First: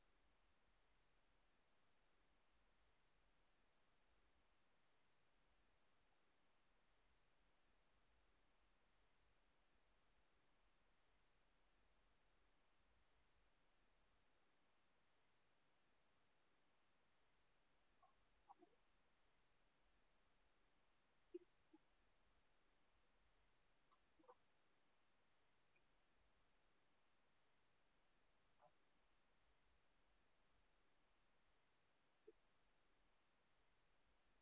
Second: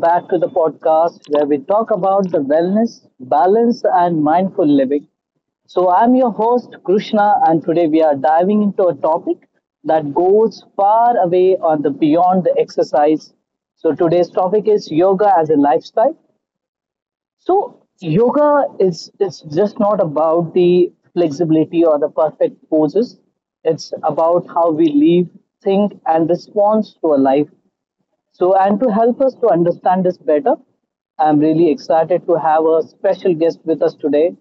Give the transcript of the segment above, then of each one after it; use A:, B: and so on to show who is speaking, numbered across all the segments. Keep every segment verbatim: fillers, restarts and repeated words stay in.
A: back to the podcast where we talk about the wellness, balance, and mindful living. So, I'm your host Krishna, and today we are diving into a topic that goes far away on the beyond the exercise. So, today's topic is yoga as a lifestyle. So, yoga is it's just not about the flexibility or the perfect poses. It's about how we live, think, and respond to a life. So, and to help us to understand this better, I'm really excited to have a special guest with us today.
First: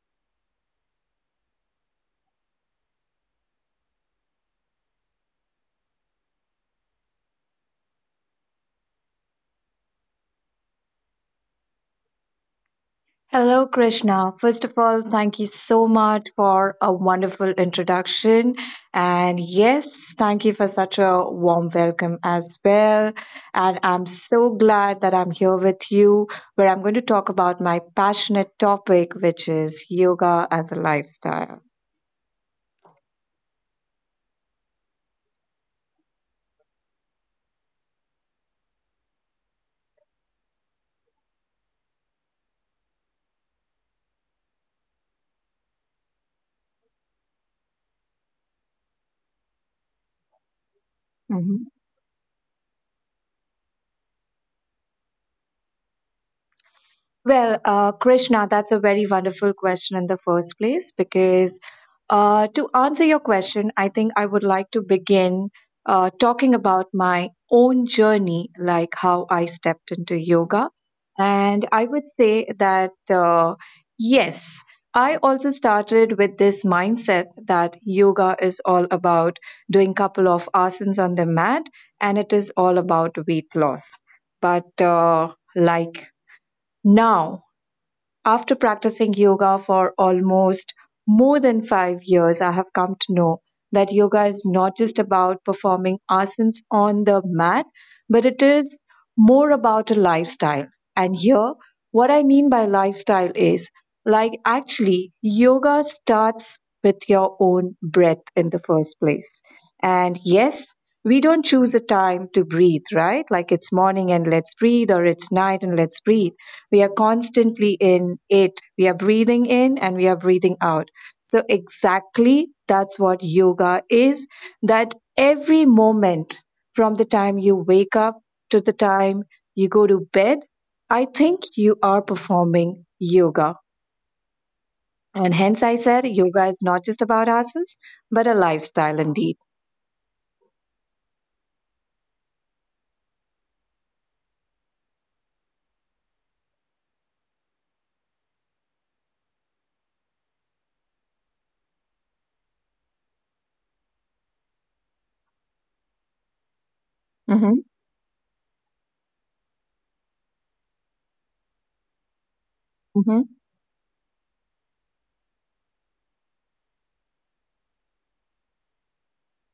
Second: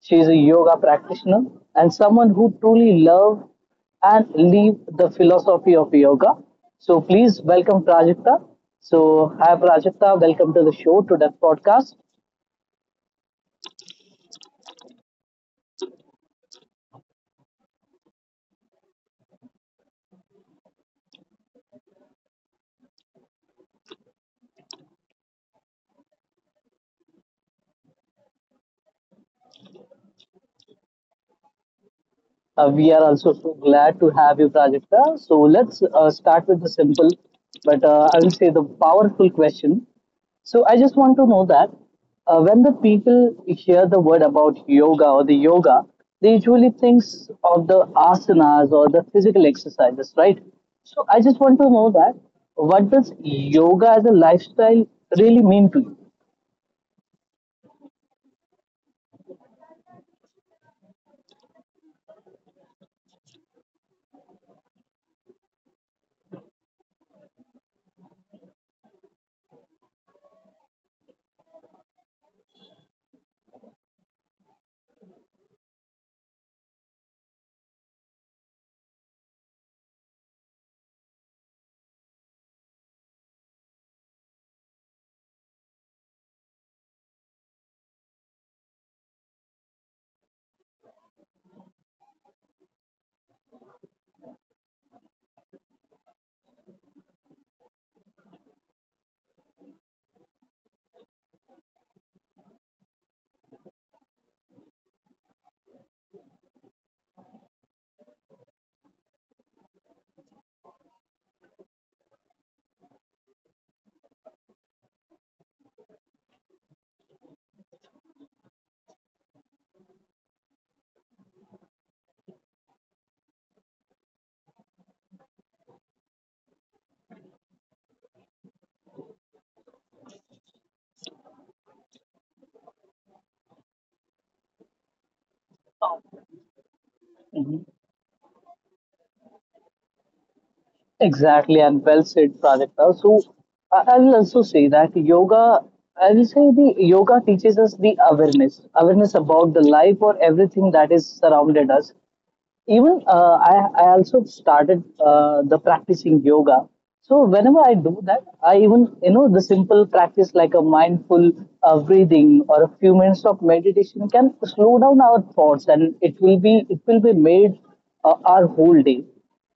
A: She is a yoga practitioner and someone who truly loves and lives the philosophy of yoga. So, please welcome Prajakta. So, hi Prajakta, welcome to the show, to the podcast.
B: Hello, Krishna. First of all, thank you so much for a wonderful introduction. And yes, thank you for such a warm welcome as well. And I'm so glad that I'm here with you where I'm going to talk about my passionate topic, which is yoga as a lifestyle.
A: Uh, we are also so glad to have you, Prajakta. So let's uh, start with the simple, but uh, I will say the powerful question. So I just want to know that uh, when the people hear the word about yoga or the yoga, they usually thinks of the asanas or the physical exercises, right? So I just want to
B: Mm-hmm.
A: know that what does yoga as a lifestyle really mean to you?
B: Well, uh, Krishna, that's a very wonderful question in the first place because uh, to answer your question, I think I would like to begin uh, talking about my own journey, like how I stepped into yoga. And I would say that, uh, yes, I also started with this mindset that yoga is all about doing couple of asanas on the mat and it is all about weight loss. But uh, like now, after practicing yoga for almost more than five years, I have come to know that yoga is not just about performing asanas on the mat, but it is more about a lifestyle. And here, what I mean by lifestyle is like actually, yoga starts with your own breath in the first place. And yes, we don't choose a time to breathe, right? Like it's morning and let's breathe, or it's night and let's breathe, we are constantly in it. We are breathing in and we are breathing out. So, exactly that's what yoga is, that every moment from the time you wake up to the time you go to bed, I think you are performing yoga. And hence, I said yoga is not just about asanas, but a lifestyle indeed.
A: Exactly, and well said, Prajakta. So I- I'll also say that yoga, I will say the yoga teaches us the awareness, awareness about the life or everything that is surrounded us. Even uh, I, I also started uh, the practicing yoga. So whenever I do that, I even you know the simple practice like a mindful uh, breathing or a few minutes
B: Mm-hmm.
A: of meditation can slow down our thoughts, and it will be it will be made uh, our whole day.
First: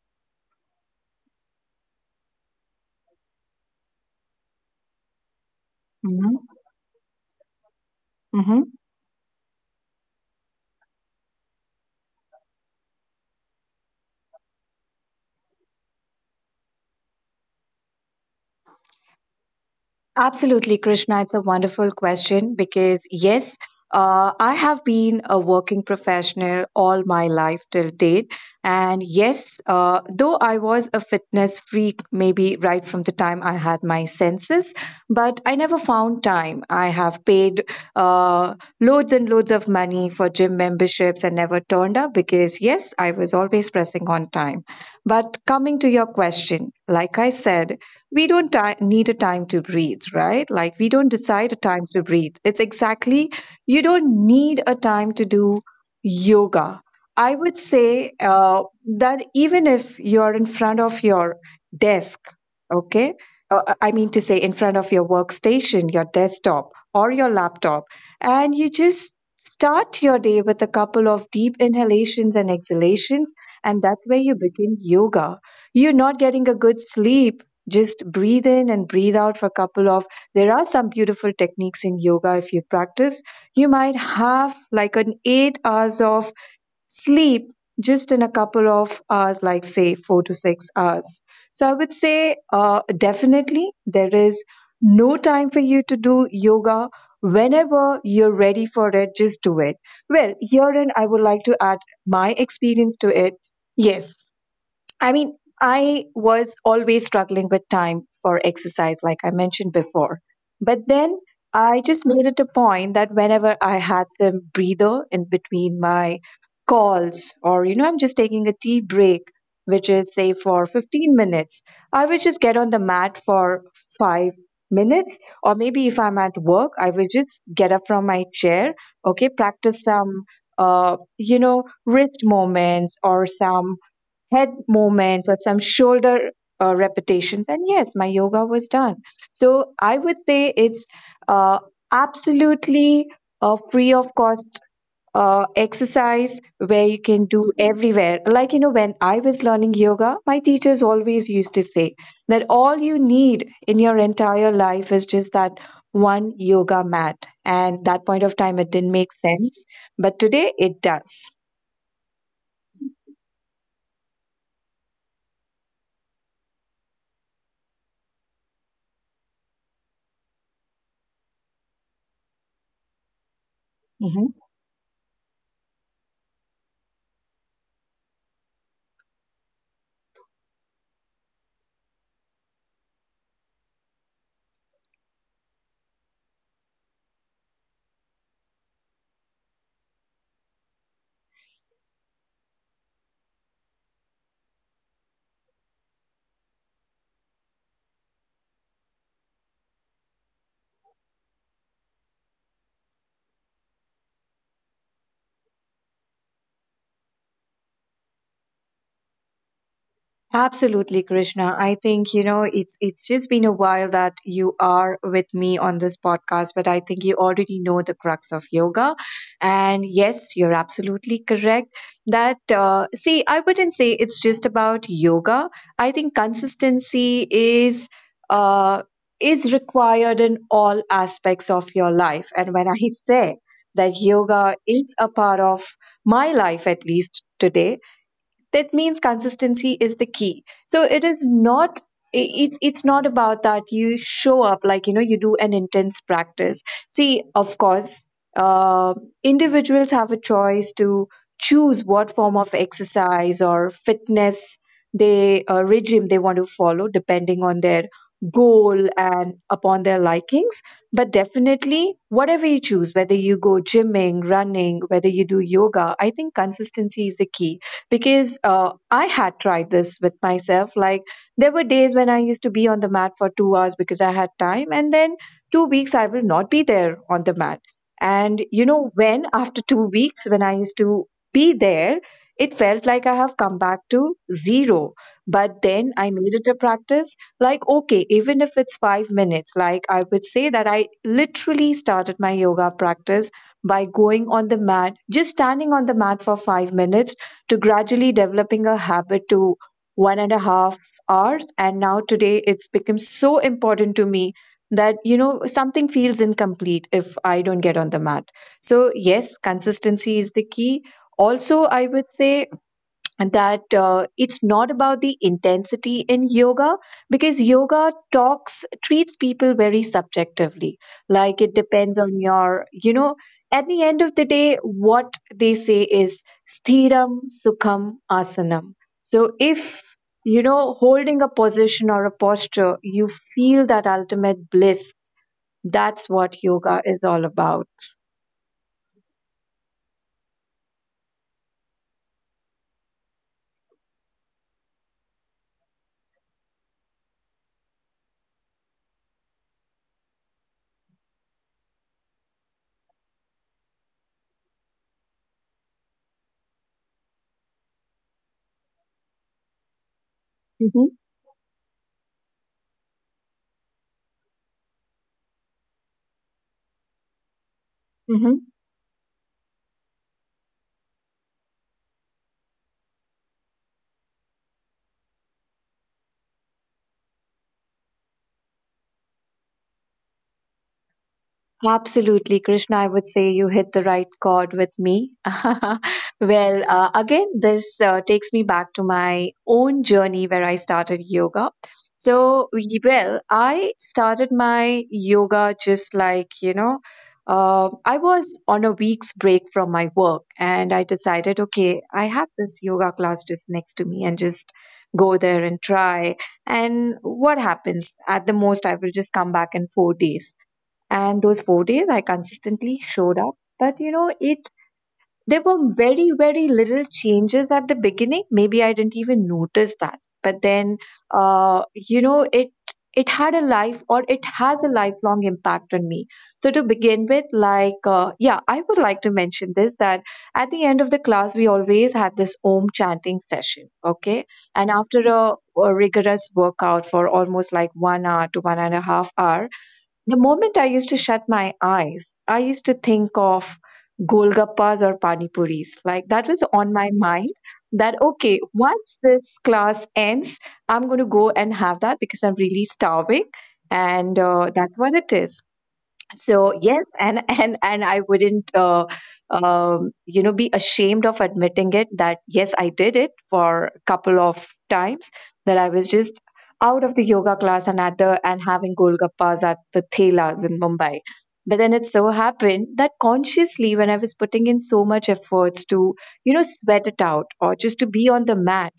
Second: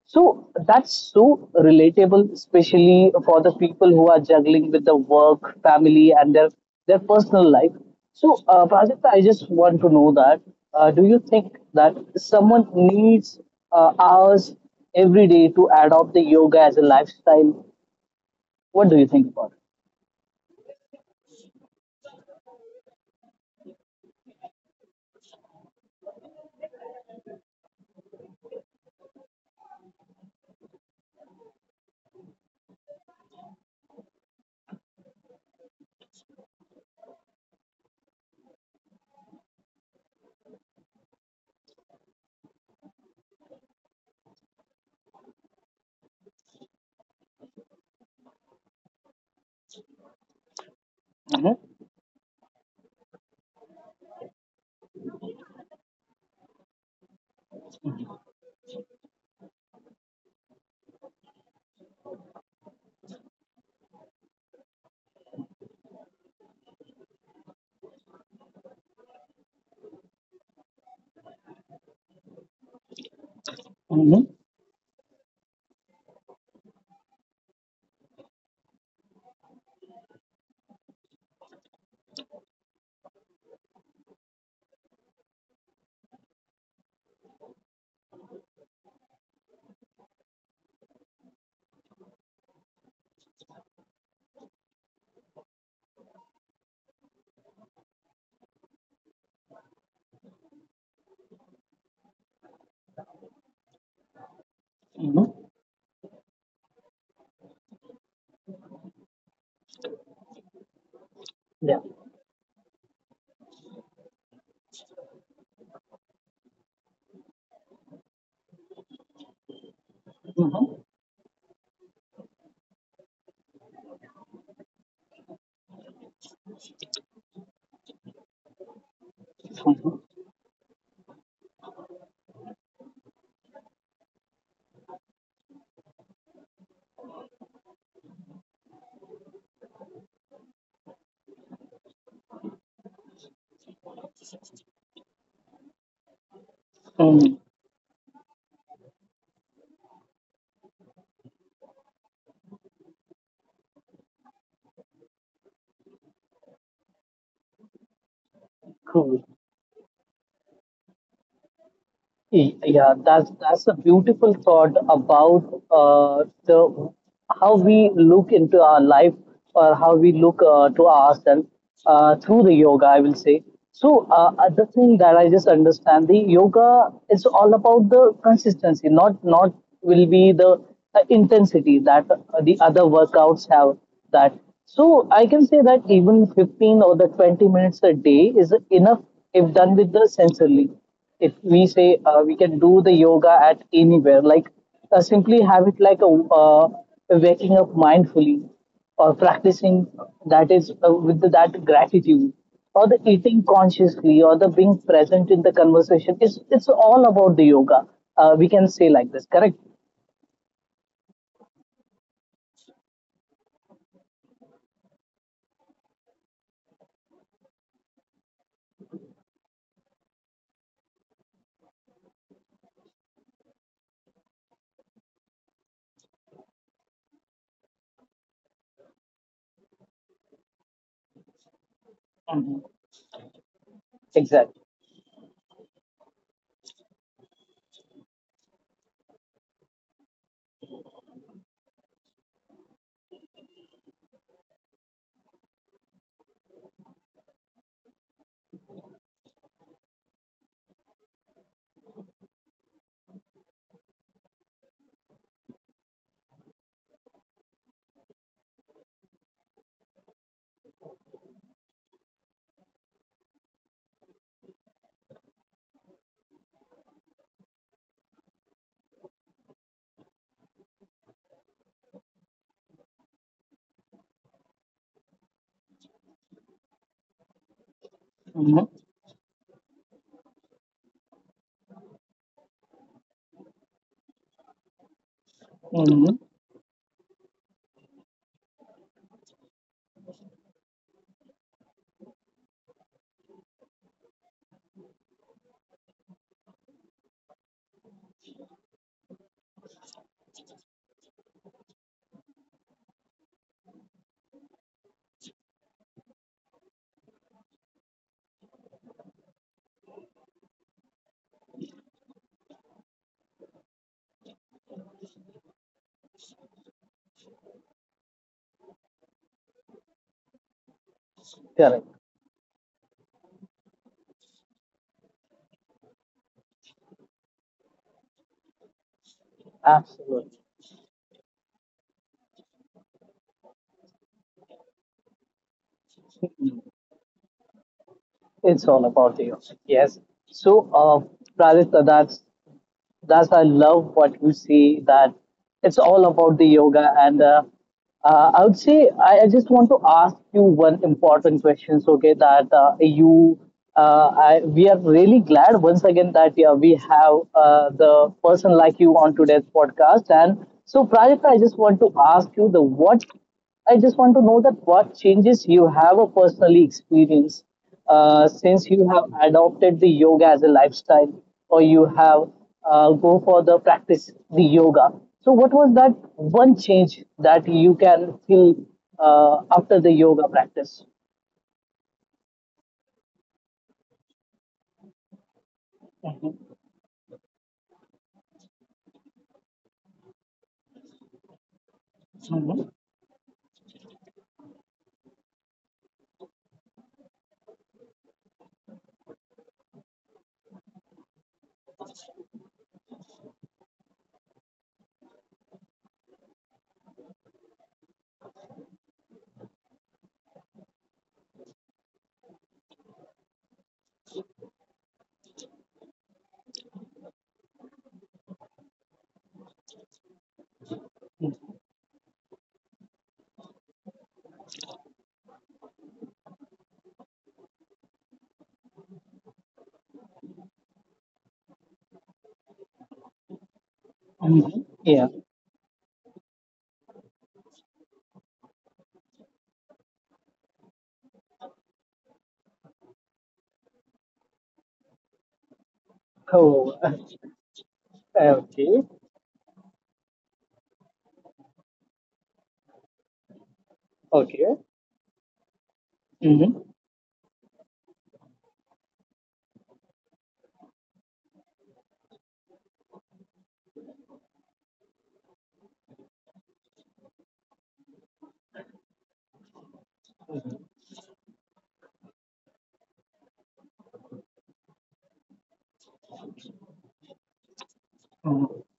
A: So that's so relatable, especially for the people who are juggling with the work, family, and
B: Mm-hmm.
A: their their personal life. So, uh,
B: Hmm.
A: Prajakta, I just want to know that uh, do you think that someone needs uh, hours every day to adopt the yoga as a lifestyle? What do you think about it?
B: Absolutely, Krishna. It's a wonderful question because, yes, uh, I have been a working professional all my life till date. And yes, uh, though I was a fitness freak, maybe right from the time I had my senses, but I never found time. I have paid uh, loads and loads of money for gym memberships and never turned up because, yes, I was always pressing on time. But coming to your question, like I said, we don't ti- need a time to breathe, right? Like we don't decide
A: Mm-hmm.
B: a time to breathe. It's exactly, you don't need a time to do yoga. I would say uh, that even if you're in front of your desk, okay, uh, uh, I mean to say in front of your workstation, your desktop, or your laptop, and you just start your day with a couple of deep inhalations and exhalations, and that's where
A: Mm-hmm.
B: you begin yoga. You're not getting a good sleep, just breathe in and breathe out for a couple of. There are some beautiful techniques in yoga if you practice. You might have like an eight hours of sleep just in a couple of hours, like say four to six hours. So I would say uh, definitely there is no time for you to do yoga. Whenever you're ready for it, just do it. Well, herein I would like to add my experience to it. Yes, I
A: Mm-hmm.
B: mean, I was always struggling with time for exercise, like I mentioned before. But then
A: Yeah.
B: I just made it a point that whenever I had some breather in between my calls, or, you know, I'm just taking a tea break, which is, say, for
A: Mm-hmm.
B: fifteen minutes, I would just get on the mat for five minutes. Or maybe if I'm at work, I would just get up from my chair, okay, practice some. Uh, you know, wrist movements or some head movements or some shoulder uh, repetitions. And yes, my yoga was done. So I would say it's uh, absolutely a free of cost uh, exercise where you can
A: Mm-hmm.
B: do everywhere. Like, you know, when I was learning yoga, my teachers always used to say that all you need in your entire life is just that one yoga mat. And that point of time, it didn't make
A: Cool.
B: sense. But today it does.
A: Y- Yeah, that's that's a beautiful thought about uh, the how we look into our life or how we look uh, to ourselves uh, through the yoga, I will say. So uh,
B: Mhm.
A: other thing that I just understand the yoga is all about the consistency, not not will be the uh, intensity that uh, the other workouts have. That so I can say that even fifteen or the twenty minutes a day is enough if done with the sensorily, if we say uh, we can do the yoga at anywhere, like uh, simply have it like a uh, waking up mindfully or practicing that is uh, with that gratitude or the eating consciously or the being present in the conversation. It's, it's all about the yoga. Uh, we can say like this, correct?
B: Absolutely, Krishna. I think, you know, it's it's just been a while that you are with me on this podcast, but I think you already know the crux of yoga. And yes, you're absolutely correct that uh, see, I wouldn't say it's just about yoga. I think consistency is uh, is required in all aspects of your life. And
A: Mhm.
B: when I say that
A: Exactly.
B: yoga is a part of my life, at least today, that means consistency is the key, so it is not, i- it's it's not about that you show up, like you know, you do an intense practice. See, of course, uh, individuals have a choice to choose what form of exercise or fitness they uh, regime they want to follow depending on their goal and upon their likings. But definitely, whatever you choose, whether you go gymming, running, whether you do yoga, I think consistency is the key, because uh, I had tried this with myself. Like there were days when I used to be on the mat for two hours because I had time, and then two weeks I will not be there on the mat. And you
A: Hmm.
B: know, when after two weeks, when I used to be there, it felt like I have come back to zero. But then I
A: Hmm.
B: made it a practice, like okay, even if it's five minutes, like I would say that I literally started my yoga practice by going on the mat, just standing on the mat for five minutes, to gradually developing a habit to one and a half hours. And now today it's become so important to me that, you know, something feels incomplete if I don't get on the mat. So, yes, consistency is the key. Also, I would say that uh, it's not about the intensity in yoga, because yoga talks treats people very subjectively, like it
A: Correct.
B: depends on your, you know, at the end of the day what they say is sthiram sukham asanam. So if
A: Absolutely.
B: you know, holding a position or a posture, you feel that ultimate bliss, that's what yoga is all about.
A: It's all about the yoga. Yes. So, uh, Radhika, that's That's I love what you see that it's all about the yoga and uh, uh, I would say I, I just want to ask you one important question. So, okay, that uh, you uh, I, we are really glad once again that yeah, we have uh, the person like you on today's podcast. And so,
B: Hmm.
A: Prajakta, I just want to ask you the what I just want to know that what changes you have or personally experienced uh,
B: Hmm.
A: since you have adopted the yoga as a lifestyle or you have uh, go for the practice the yoga. So what was that one change that you can feel uh, after the yoga practice?
B: Absolutely, Krishna. I would say you hit the right chord with me. Well, uh, again, this uh, takes me back to my own journey where I started yoga. So, we- well, I started my yoga just like, you know, uh, I was on a week's break from my work and I decided, okay, I have this yoga class just next to me and just go there and try. And what happens? At the most, I will just come back in four days. And those four days, I consistently showed up. But you know, it there were very, very little changes at the beginning. Maybe I didn't even notice that. But then, uh, you know, it it had a life, or it has a lifelong impact on me. So to begin with, like, uh, yeah, I would like to mention this that at the end of the class, we always had this Om chanting session. Okay,
A: Hmm.
B: and after
A: Yeah.
B: a, a rigorous workout for almost like one hour to one and a half hour, the moment I used to shut my eyes, I used to think of Golgappas or pani puris. Like that was on
A: Oh,
B: my mind, that, okay,
A: okay.
B: once this class ends, I'm going to go and have that because I'm really starving. And uh, that's what it is. So yes, and and and I wouldn't, uh, um, you know, be ashamed of admitting it, that yes I did it for a couple of times, that I was just out of the yoga class and at the, and having golgappas at the thelas in Mumbai. But then it so happened that consciously, when I was putting in so much efforts to, you know, sweat it out or just to be on the
A: Mm-hmm.
B: mat,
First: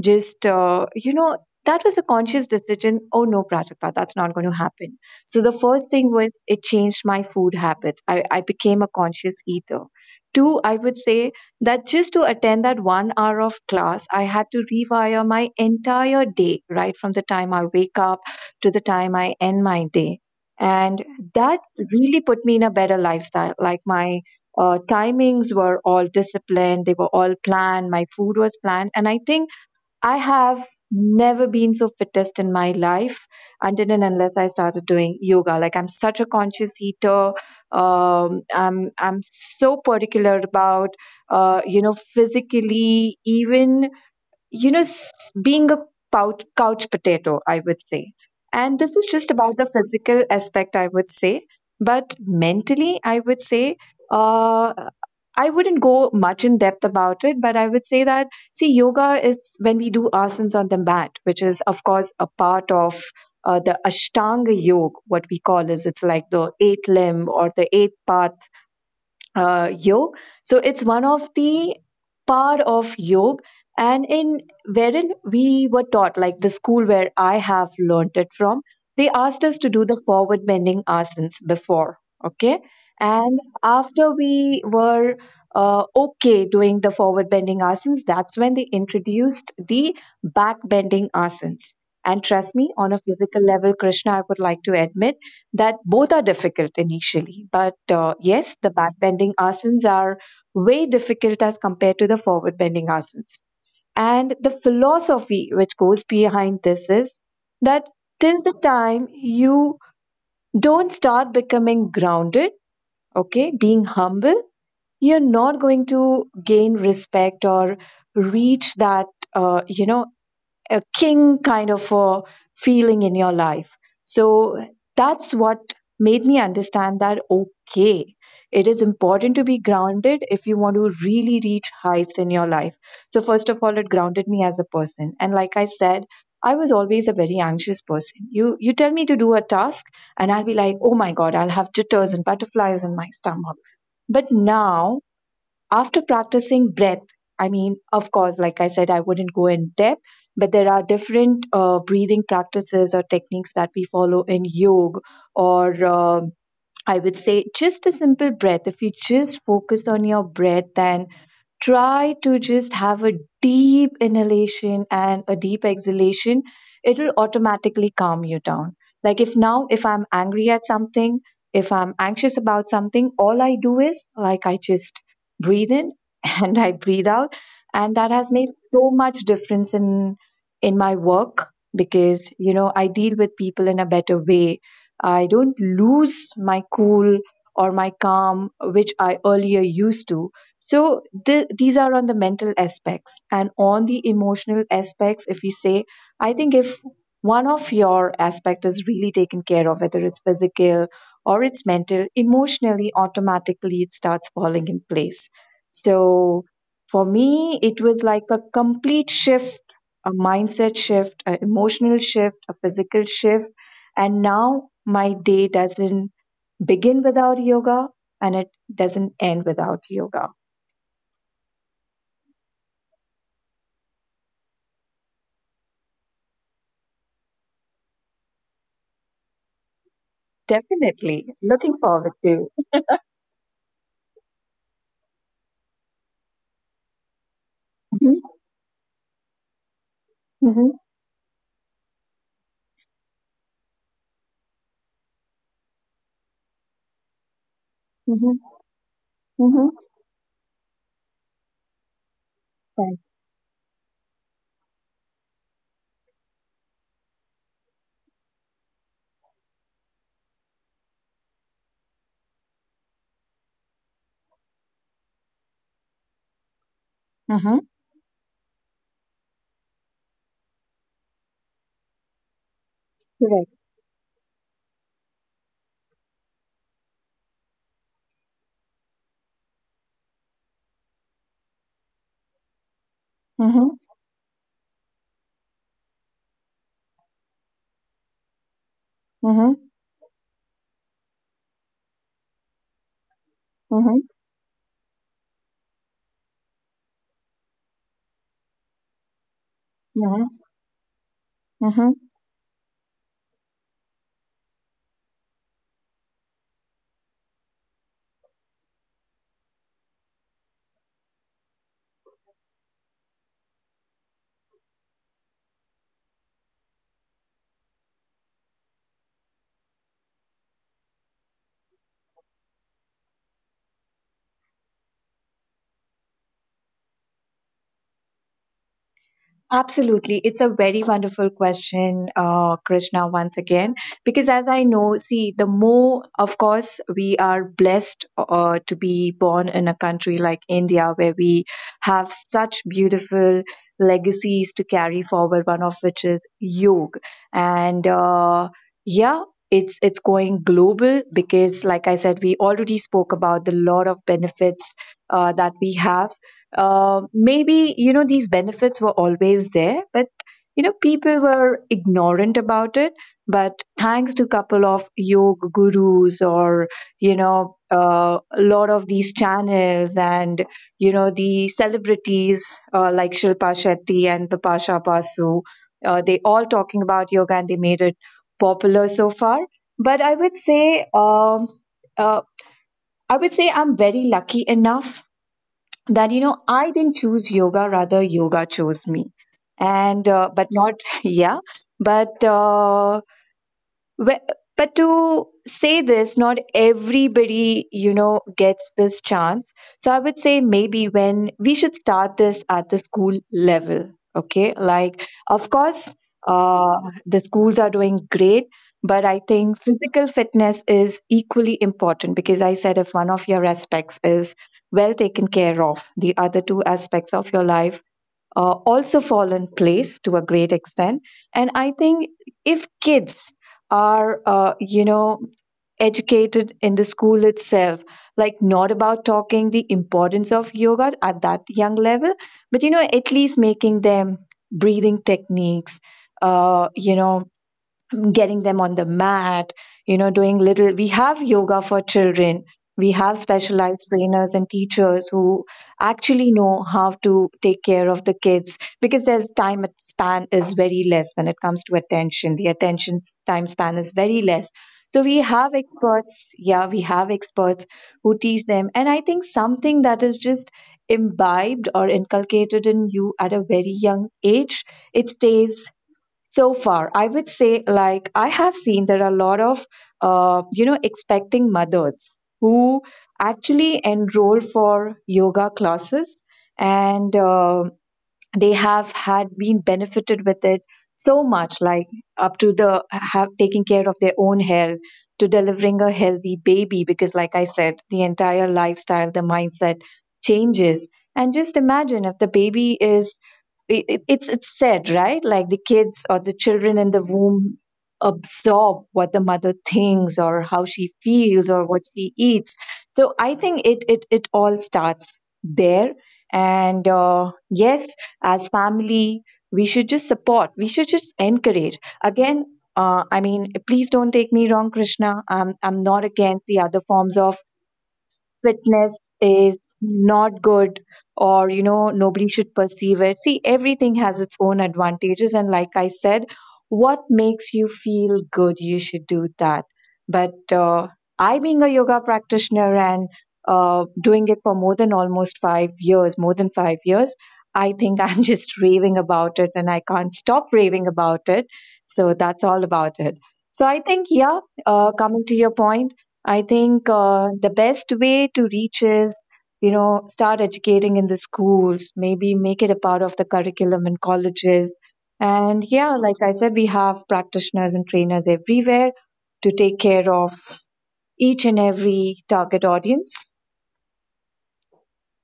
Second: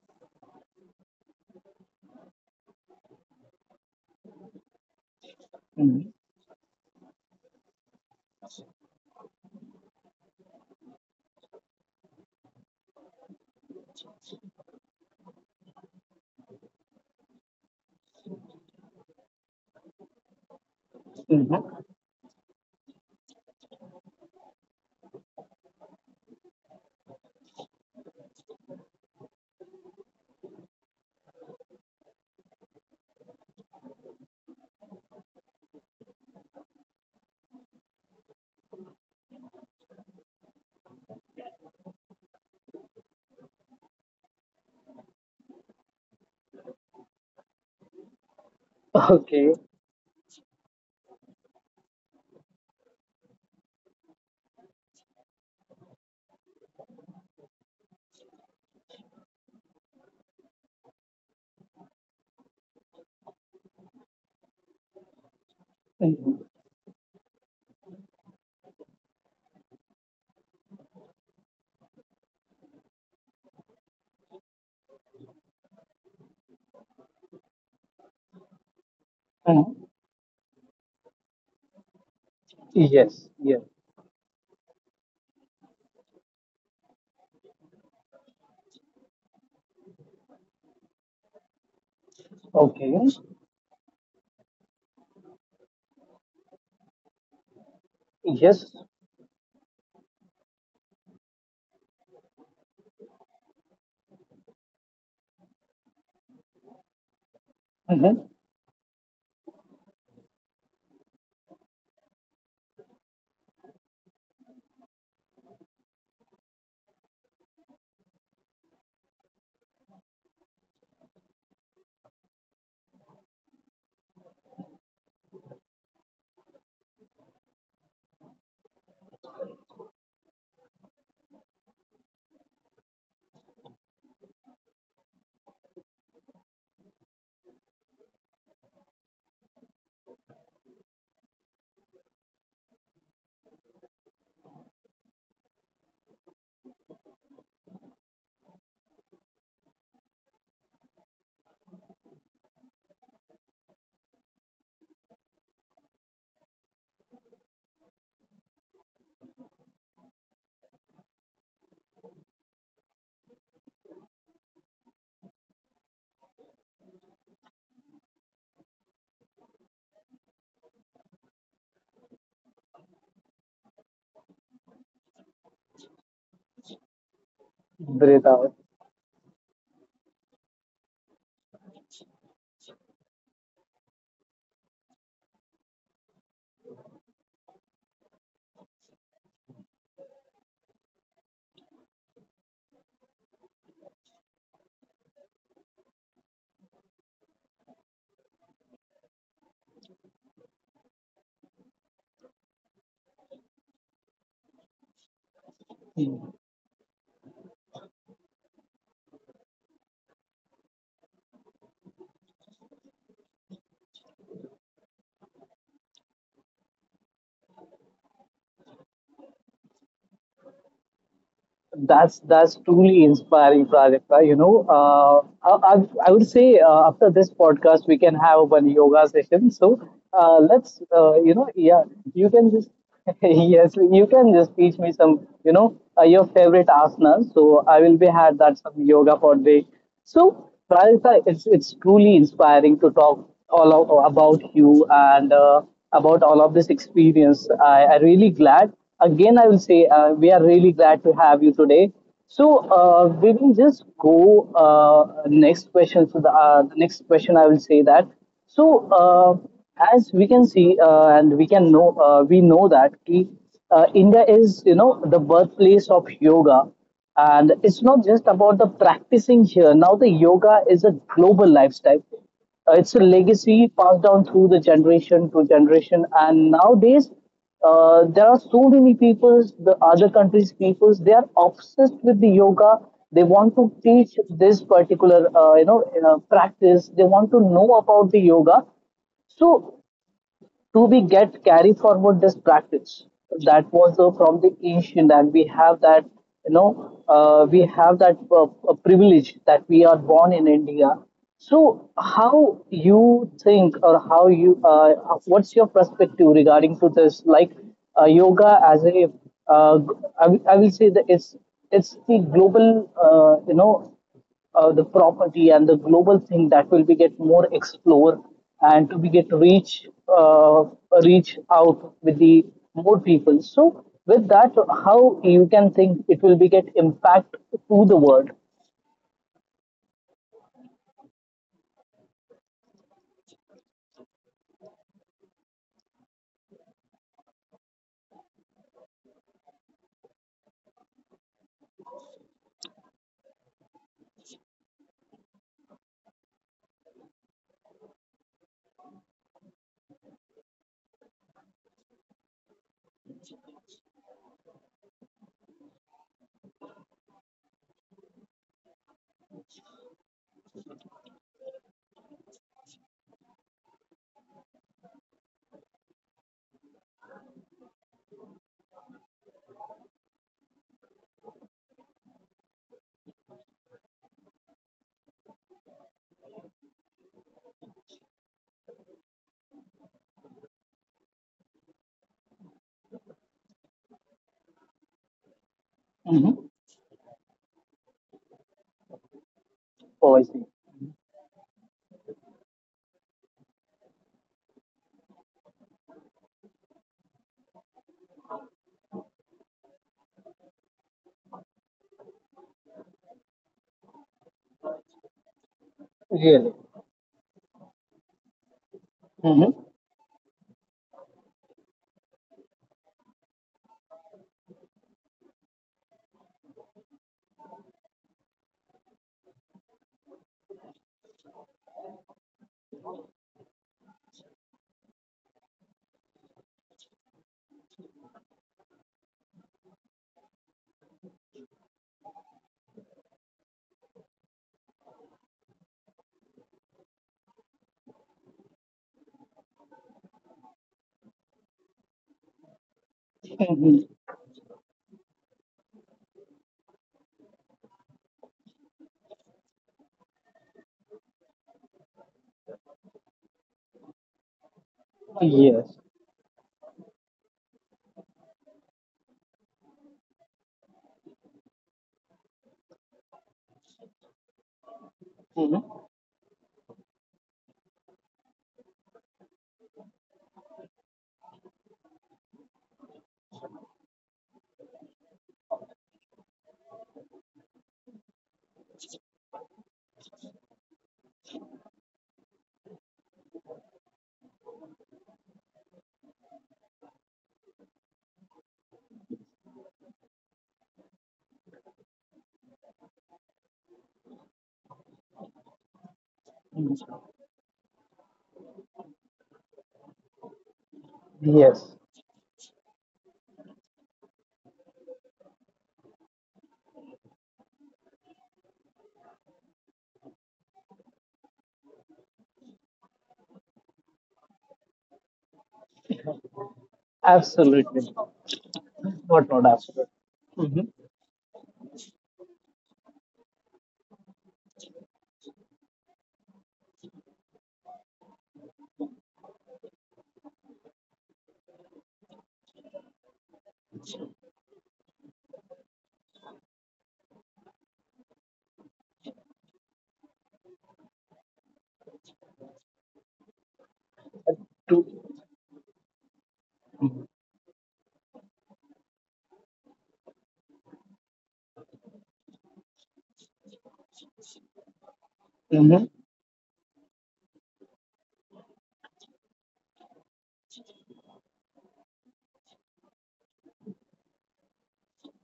B: just uh, you know, that was a conscious decision, oh no Prajakta, that's not going to happen. So the first thing was, it changed my food habits. I, I became a conscious eater. Two, I would say that just to attend that one hour of class, I had to rewire my entire day, right from the time I wake up to the time I end my day. And that
A: Hmm.
B: really put me in a better lifestyle. Like my uh, timings were all disciplined, they were all planned, my food was planned. And I think I have never been so fittest in my life until and unless I started doing yoga. Like I'm such a conscious eater. Um, I'm I'm so particular about uh, you know, physically even, you know, s- being a couch, couch potato, I would say. And this is just
A: Okay.
B: about the physical aspect, I would say. But mentally, I would say, uh, I wouldn't go much in depth about it, but I would say that, see, yoga is when we do asanas on the mat, which is, of course, a part of uh, the Ashtanga yoga, what we call is, it's like
A: Hmm.
B: the eight limb or the eight path uh, yog. So it's one of the part of yog, and in wherein we were taught, like the school where I have learnt it from, they asked us to do the forward bending asanas before, okay,
A: Yes.
B: and
A: Yes.
B: after we were uh, okay doing the forward bending asanas, that's when they introduced the back bending asanas. And trust me,
A: Okay.
B: on a physical level, Krishna, I would like to admit that both are difficult initially. But uh, yes, the
A: Yes.
B: back bending asanas are way difficult as compared to the forward bending asanas. And the philosophy which goes behind this is that
A: Hmm.
B: till the time you don't start becoming grounded, okay, being humble, you're not going to gain respect or reach that, uh, you know, a king kind of a feeling in your life. So that's what made me understand that okay, it is important to be grounded if you want to really reach heights in your life. So, first of all, it grounded me as a person. And like I said, I was always a very anxious person. You you tell me to do a task and I'll be like, "Oh my god, I'll have jitters and butterflies in my stomach." But now after practicing breath, I mean, of course, like I said, I wouldn't go in depth, but there are different uh, breathing practices or techniques that we follow in yoga, or um I would say just a simple breath. If you just focus on your breath, then try to just have a deep inhalation and a deep exhalation, it will automatically calm you down. Like if now if I'm angry at something, if I'm anxious about something, all I do is like I just breathe in and I breathe out, and that
A: Breathe
B: has made
A: out.
B: so much difference in in my work, because you know I deal with people in a better way. I don't lose my cool or my calm, which I earlier used to. So th- these are on the mental aspects and on the emotional aspects. If you say, I think if one of your aspect is really taken care of, whether it's physical or it's mental, emotionally, automatically it starts falling in place. So for me, it was like a complete shift, a mindset shift, an emotional shift, a physical shift. And now my day doesn't begin without yoga and it doesn't end without yoga.
A: That's that's truly inspiring, Prajakta. You know, uh, I, I I would say uh, after this podcast we can have one yoga session. So uh, let's uh, you
B: Definitely.
A: know
B: Looking
A: yeah,
B: forward
A: you
B: to.
A: can just yes, you can just teach me some you know uh, your favorite asanas. So I will be
B: Mhm,
A: had that some yoga for day. So,
B: mhm,
A: Pradipta, it's it's truly inspiring to talk all of, about you and uh, about all of this experience. I I really
B: mhm,
A: glad. Again, I will
B: mhm.
A: say uh, we are really glad to have you today. So
B: Thank
A: uh, we will just go uh, next question. So the, uh, the next question I will say that. So uh, as we can see uh, and we can know, uh, we know that ki, uh, India is you know the birthplace of yoga and
B: Mhm,
A: it's not just about the practicing here. Now, the yoga is a global lifestyle. Uh, it's a
B: you. Correct.
A: legacy passed down through the generation to generation. And nowadays, uh, there are so many peoples, the other countries' peoples, they are obsessed with the yoga. They want to
B: Mhm,
A: teach this particular, uh, you know, uh, practice. They want to know about the yoga. So
B: mhm,
A: do we get carry forward this practice? So that was
B: mhm,
A: uh, from the ancient and we have that you know uh, we have that uh, uh, privilege that we are born
B: mhm,
A: in India. So
B: mhm.
A: how you think or how you uh, what's your perspective regarding to this, like uh, yoga as a uh, I, will- I will say that it's it's the global, uh, you know uh, the property and the global thing that will be get more explore and to be get reach uh, reach out with the more people. So with that, how you can think it will be get impact to the world?
B: Absolutely. It's a very wonderful question, uh, Krishna, once again. Because as I know, see, the more, of course, we are blessed uh, to be born in a country like India where we have such beautiful legacies to carry forward, one of which is yoga. And uh, yeah, it's, it's going global because, like I said, we already spoke about the lot of benefits uh, that we have uh, maybe, you know, these benefits were always there, but, you know, people were ignorant about it. But thanks to couple of yoga gurus or, you know, uh, a lot of these channels and, you know, the celebrities uh, like Shilpa Shetty and Bipasha Basu, uh, they all talking about yoga and they made it popular so far. But I would say, um, uh, I would say I'm very lucky enough that you
A: Mm-hmm.
B: know I didn't choose yoga, rather yoga chose me. And uh,
A: Obviously.
B: but not yeah, but uh, Wh- but to say this, not everybody, you know, gets this chance. So I would say maybe when we should start this at the school level. Okay. Like, of course,
A: Really.
B: uh, the schools are doing great, but I think physical fitness is equally important because I said if one of your aspects is well taken care of, the other two aspects of your life uh, also fall in place to a great extent. And I think if kids are, uh, you know, educated in the school itself, like not about talking the importance of yoga at that young level, but, you know, at least making them breathing techniques, uh, you know, getting them on the mat, you know, doing little. We have yoga for children. We have specialized
A: Hmm.
B: trainers and teachers who actually know how to take care of the kids because there's time span is very less when it comes to attention. The attention time span is very less. So we have
A: Yes.
B: experts, yeah, we have experts who teach them. And I think something that is just imbibed or inculcated in you at a very young age, it
A: Hmm.
B: stays so far. I would say like I have seen there are a lot of uh, you know expecting mothers who actually enroll for yoga classes, and uh, they have had been benefited with it so much, like up to the have taking care of their own health to delivering a healthy baby, because like I said, the entire lifestyle, the mindset changes. And just imagine if the baby is it, it- it's it's said right, like the kids or the children in the womb absorb what the mother thinks or how she feels or
A: Yes.
B: what she eats. So I think it it, it all starts there. And uh, yes, as family we should just support, we should just encourage. Again, uh, I mean please don't take me wrong, Krishna, i'm i'm not against the other forms of
A: Absolutely.
B: fitness
A: Not, not
B: is
A: absolutely.
B: not good or you know nobody should perceive it. See, everything has its own advantages, and like I said, what makes you feel good, you should do that. But uh, I being a yoga practitioner and uh, doing it for more than almost five years, more than five years, I think I'm just raving about it and I can't stop raving about it. So that's all about it. So I think yeah,
A: To.
B: uh, coming to your point, I think uh, the best way to reach is, you know, start educating in the schools, maybe make it a part of the curriculum in colleges. And yeah, like I said, we have practitioners and trainers everywhere to take care of each and every target audience.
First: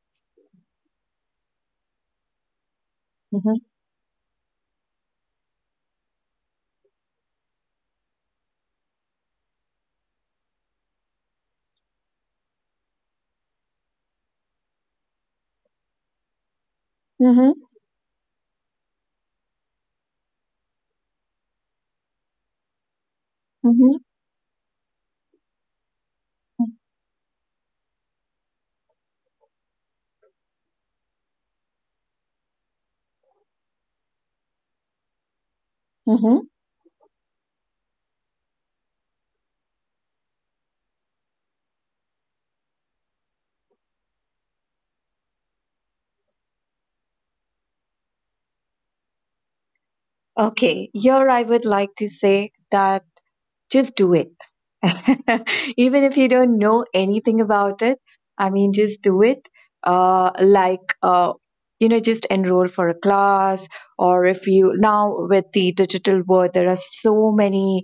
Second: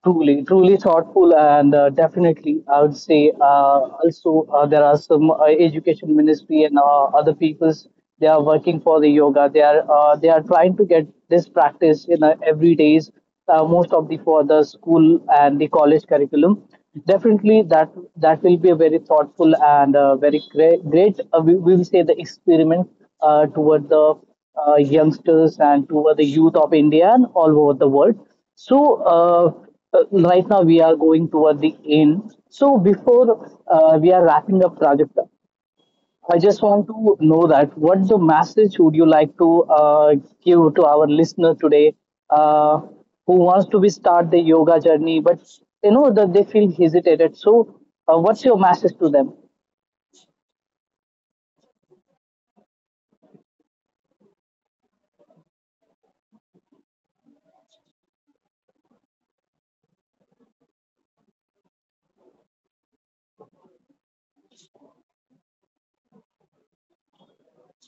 A: Truly, truly thoughtful, and uh, definitely, I would say
B: Mm-hmm.
A: uh, also uh, there are some uh, education ministry and uh, other people's they are working for the yoga. They are uh, they are trying to get this practice in uh, every days, uh, most of the for the school and the college curriculum. Definitely,
B: Mm-hmm.
A: that that will be a very thoughtful and uh, very great, great uh, we, we will say the experiment uh, toward
B: Mm-hmm.
A: the uh, youngsters and toward the youth of
B: Mm-hmm.
A: India and all over the world. So. Uh, uh, right now we are going toward the end. So before uh, we are wrapping up, Prajakta, I
B: Mm-hmm.
A: just want to know that what the message would you like to uh, give to our listener today, uh, who wants to be start the yoga journey, but you know that they feel hesitated. So uh, what's your message to them?
B: Okay, here I would like to say that just do it. Even if you don't know anything about it, I mean, just do it. Uh, like, uh, you know, just enroll for a class, or if you now with the digital world, there are so many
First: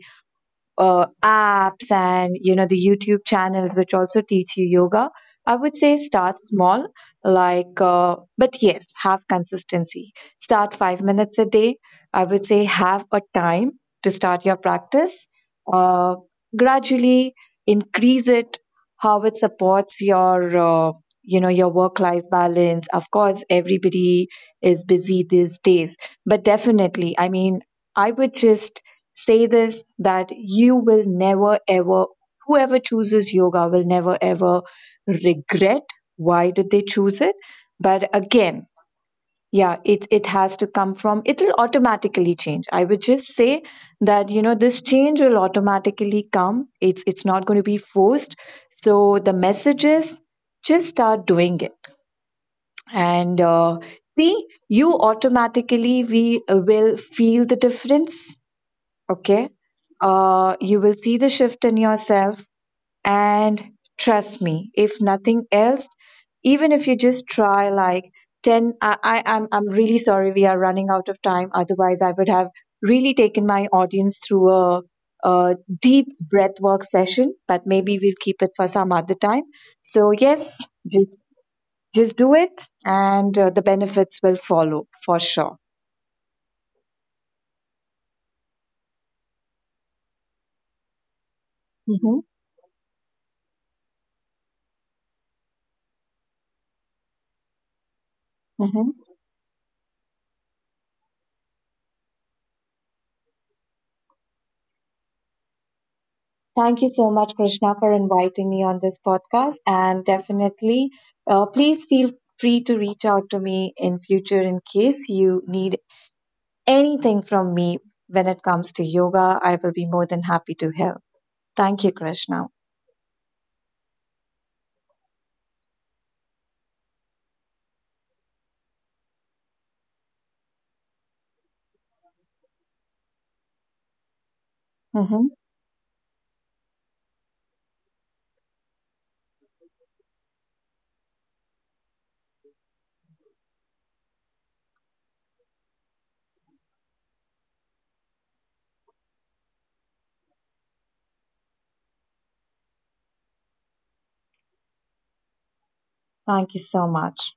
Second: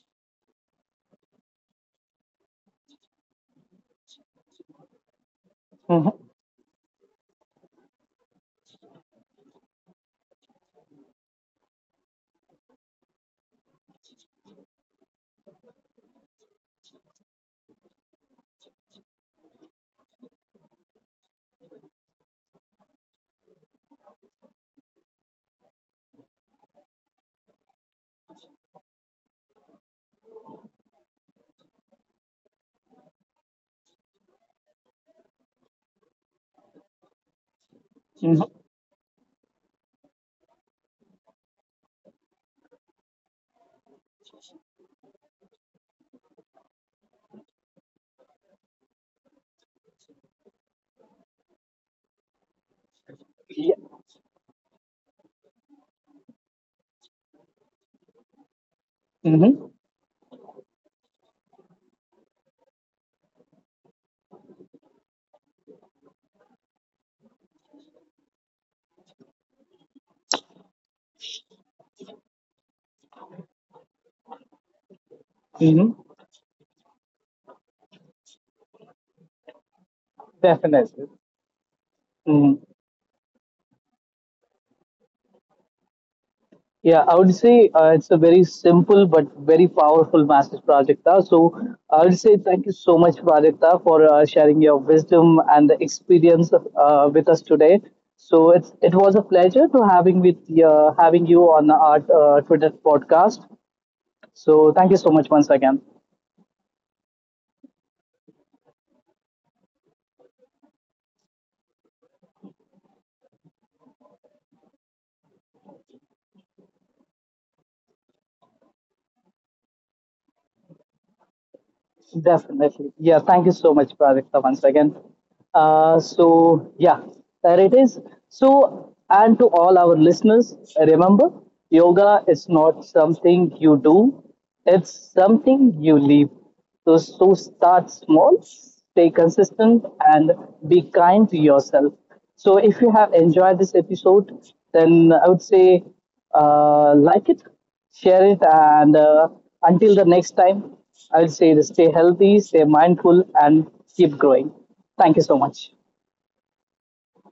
B: uh, apps and you know the YouTube channels which also teach you yoga. I would say
A: Mm-hmm.
B: start small, like uh, but yes, have consistency. Start five minutes a day. I would say have a time to start your practice, uh, gradually increase it, how it supports your uh, you know your work life balance. Of course everybody is busy these days, but definitely, I mean, I would just say this, that you will never ever, whoever chooses yoga will never ever regret why did they choose it. But
A: Hmm.
B: again, yeah, it it has to come from, it will automatically change. I would just say that you know this change will automatically come, it's it's not going to be forced. So the message is just start doing it. And
A: Yeah.
B: uh, see, you automatically, we will feel the difference. Okay.
A: Mm-hmm.
B: uh, you will see the shift in yourself, and trust me, if nothing else, even if you just try like ten, I, I i'm i'm really sorry, we are running out of time, otherwise I would have really taken my audience through a, a
A: Hmm.
B: deep breath work session, but maybe we'll keep it for some other time. So yes,
A: Definitely.
B: just just do
A: Mm-hmm.
B: it, and uh, the benefits will follow for sure.
A: Yeah, I would say uh, it's a very simple but very powerful message, Prajakta. So I
B: Hmm.
A: would say thank you so much, Prajakta, for uh, sharing your wisdom and the experience uh, with us today. So it's it
B: Hmm.
A: was a pleasure to having with uh, having you on our uh, Twitter podcast. So thank you so much once again.
B: Thank you so much, Krishna, for inviting me on this podcast. And definitely, uh, please feel free to reach out to me in future in case you need anything from me when it comes to yoga. I will be more than happy to help. Thank you, Krishna.
A: Definitely, yeah. Thank you so much, Prajakta, once again. Uh, so, yeah, there it is. So, and to all our listeners, remember yoga is not something you do, it's
B: Hmm.
A: something you live. So, so start small, stay consistent, and be kind to yourself. So, if you have enjoyed this episode, then I would say uh, like it, share it, and uh, until the next time, I will say stay healthy, stay mindful, and keep growing. Thank you so much.
B: Thank you so much.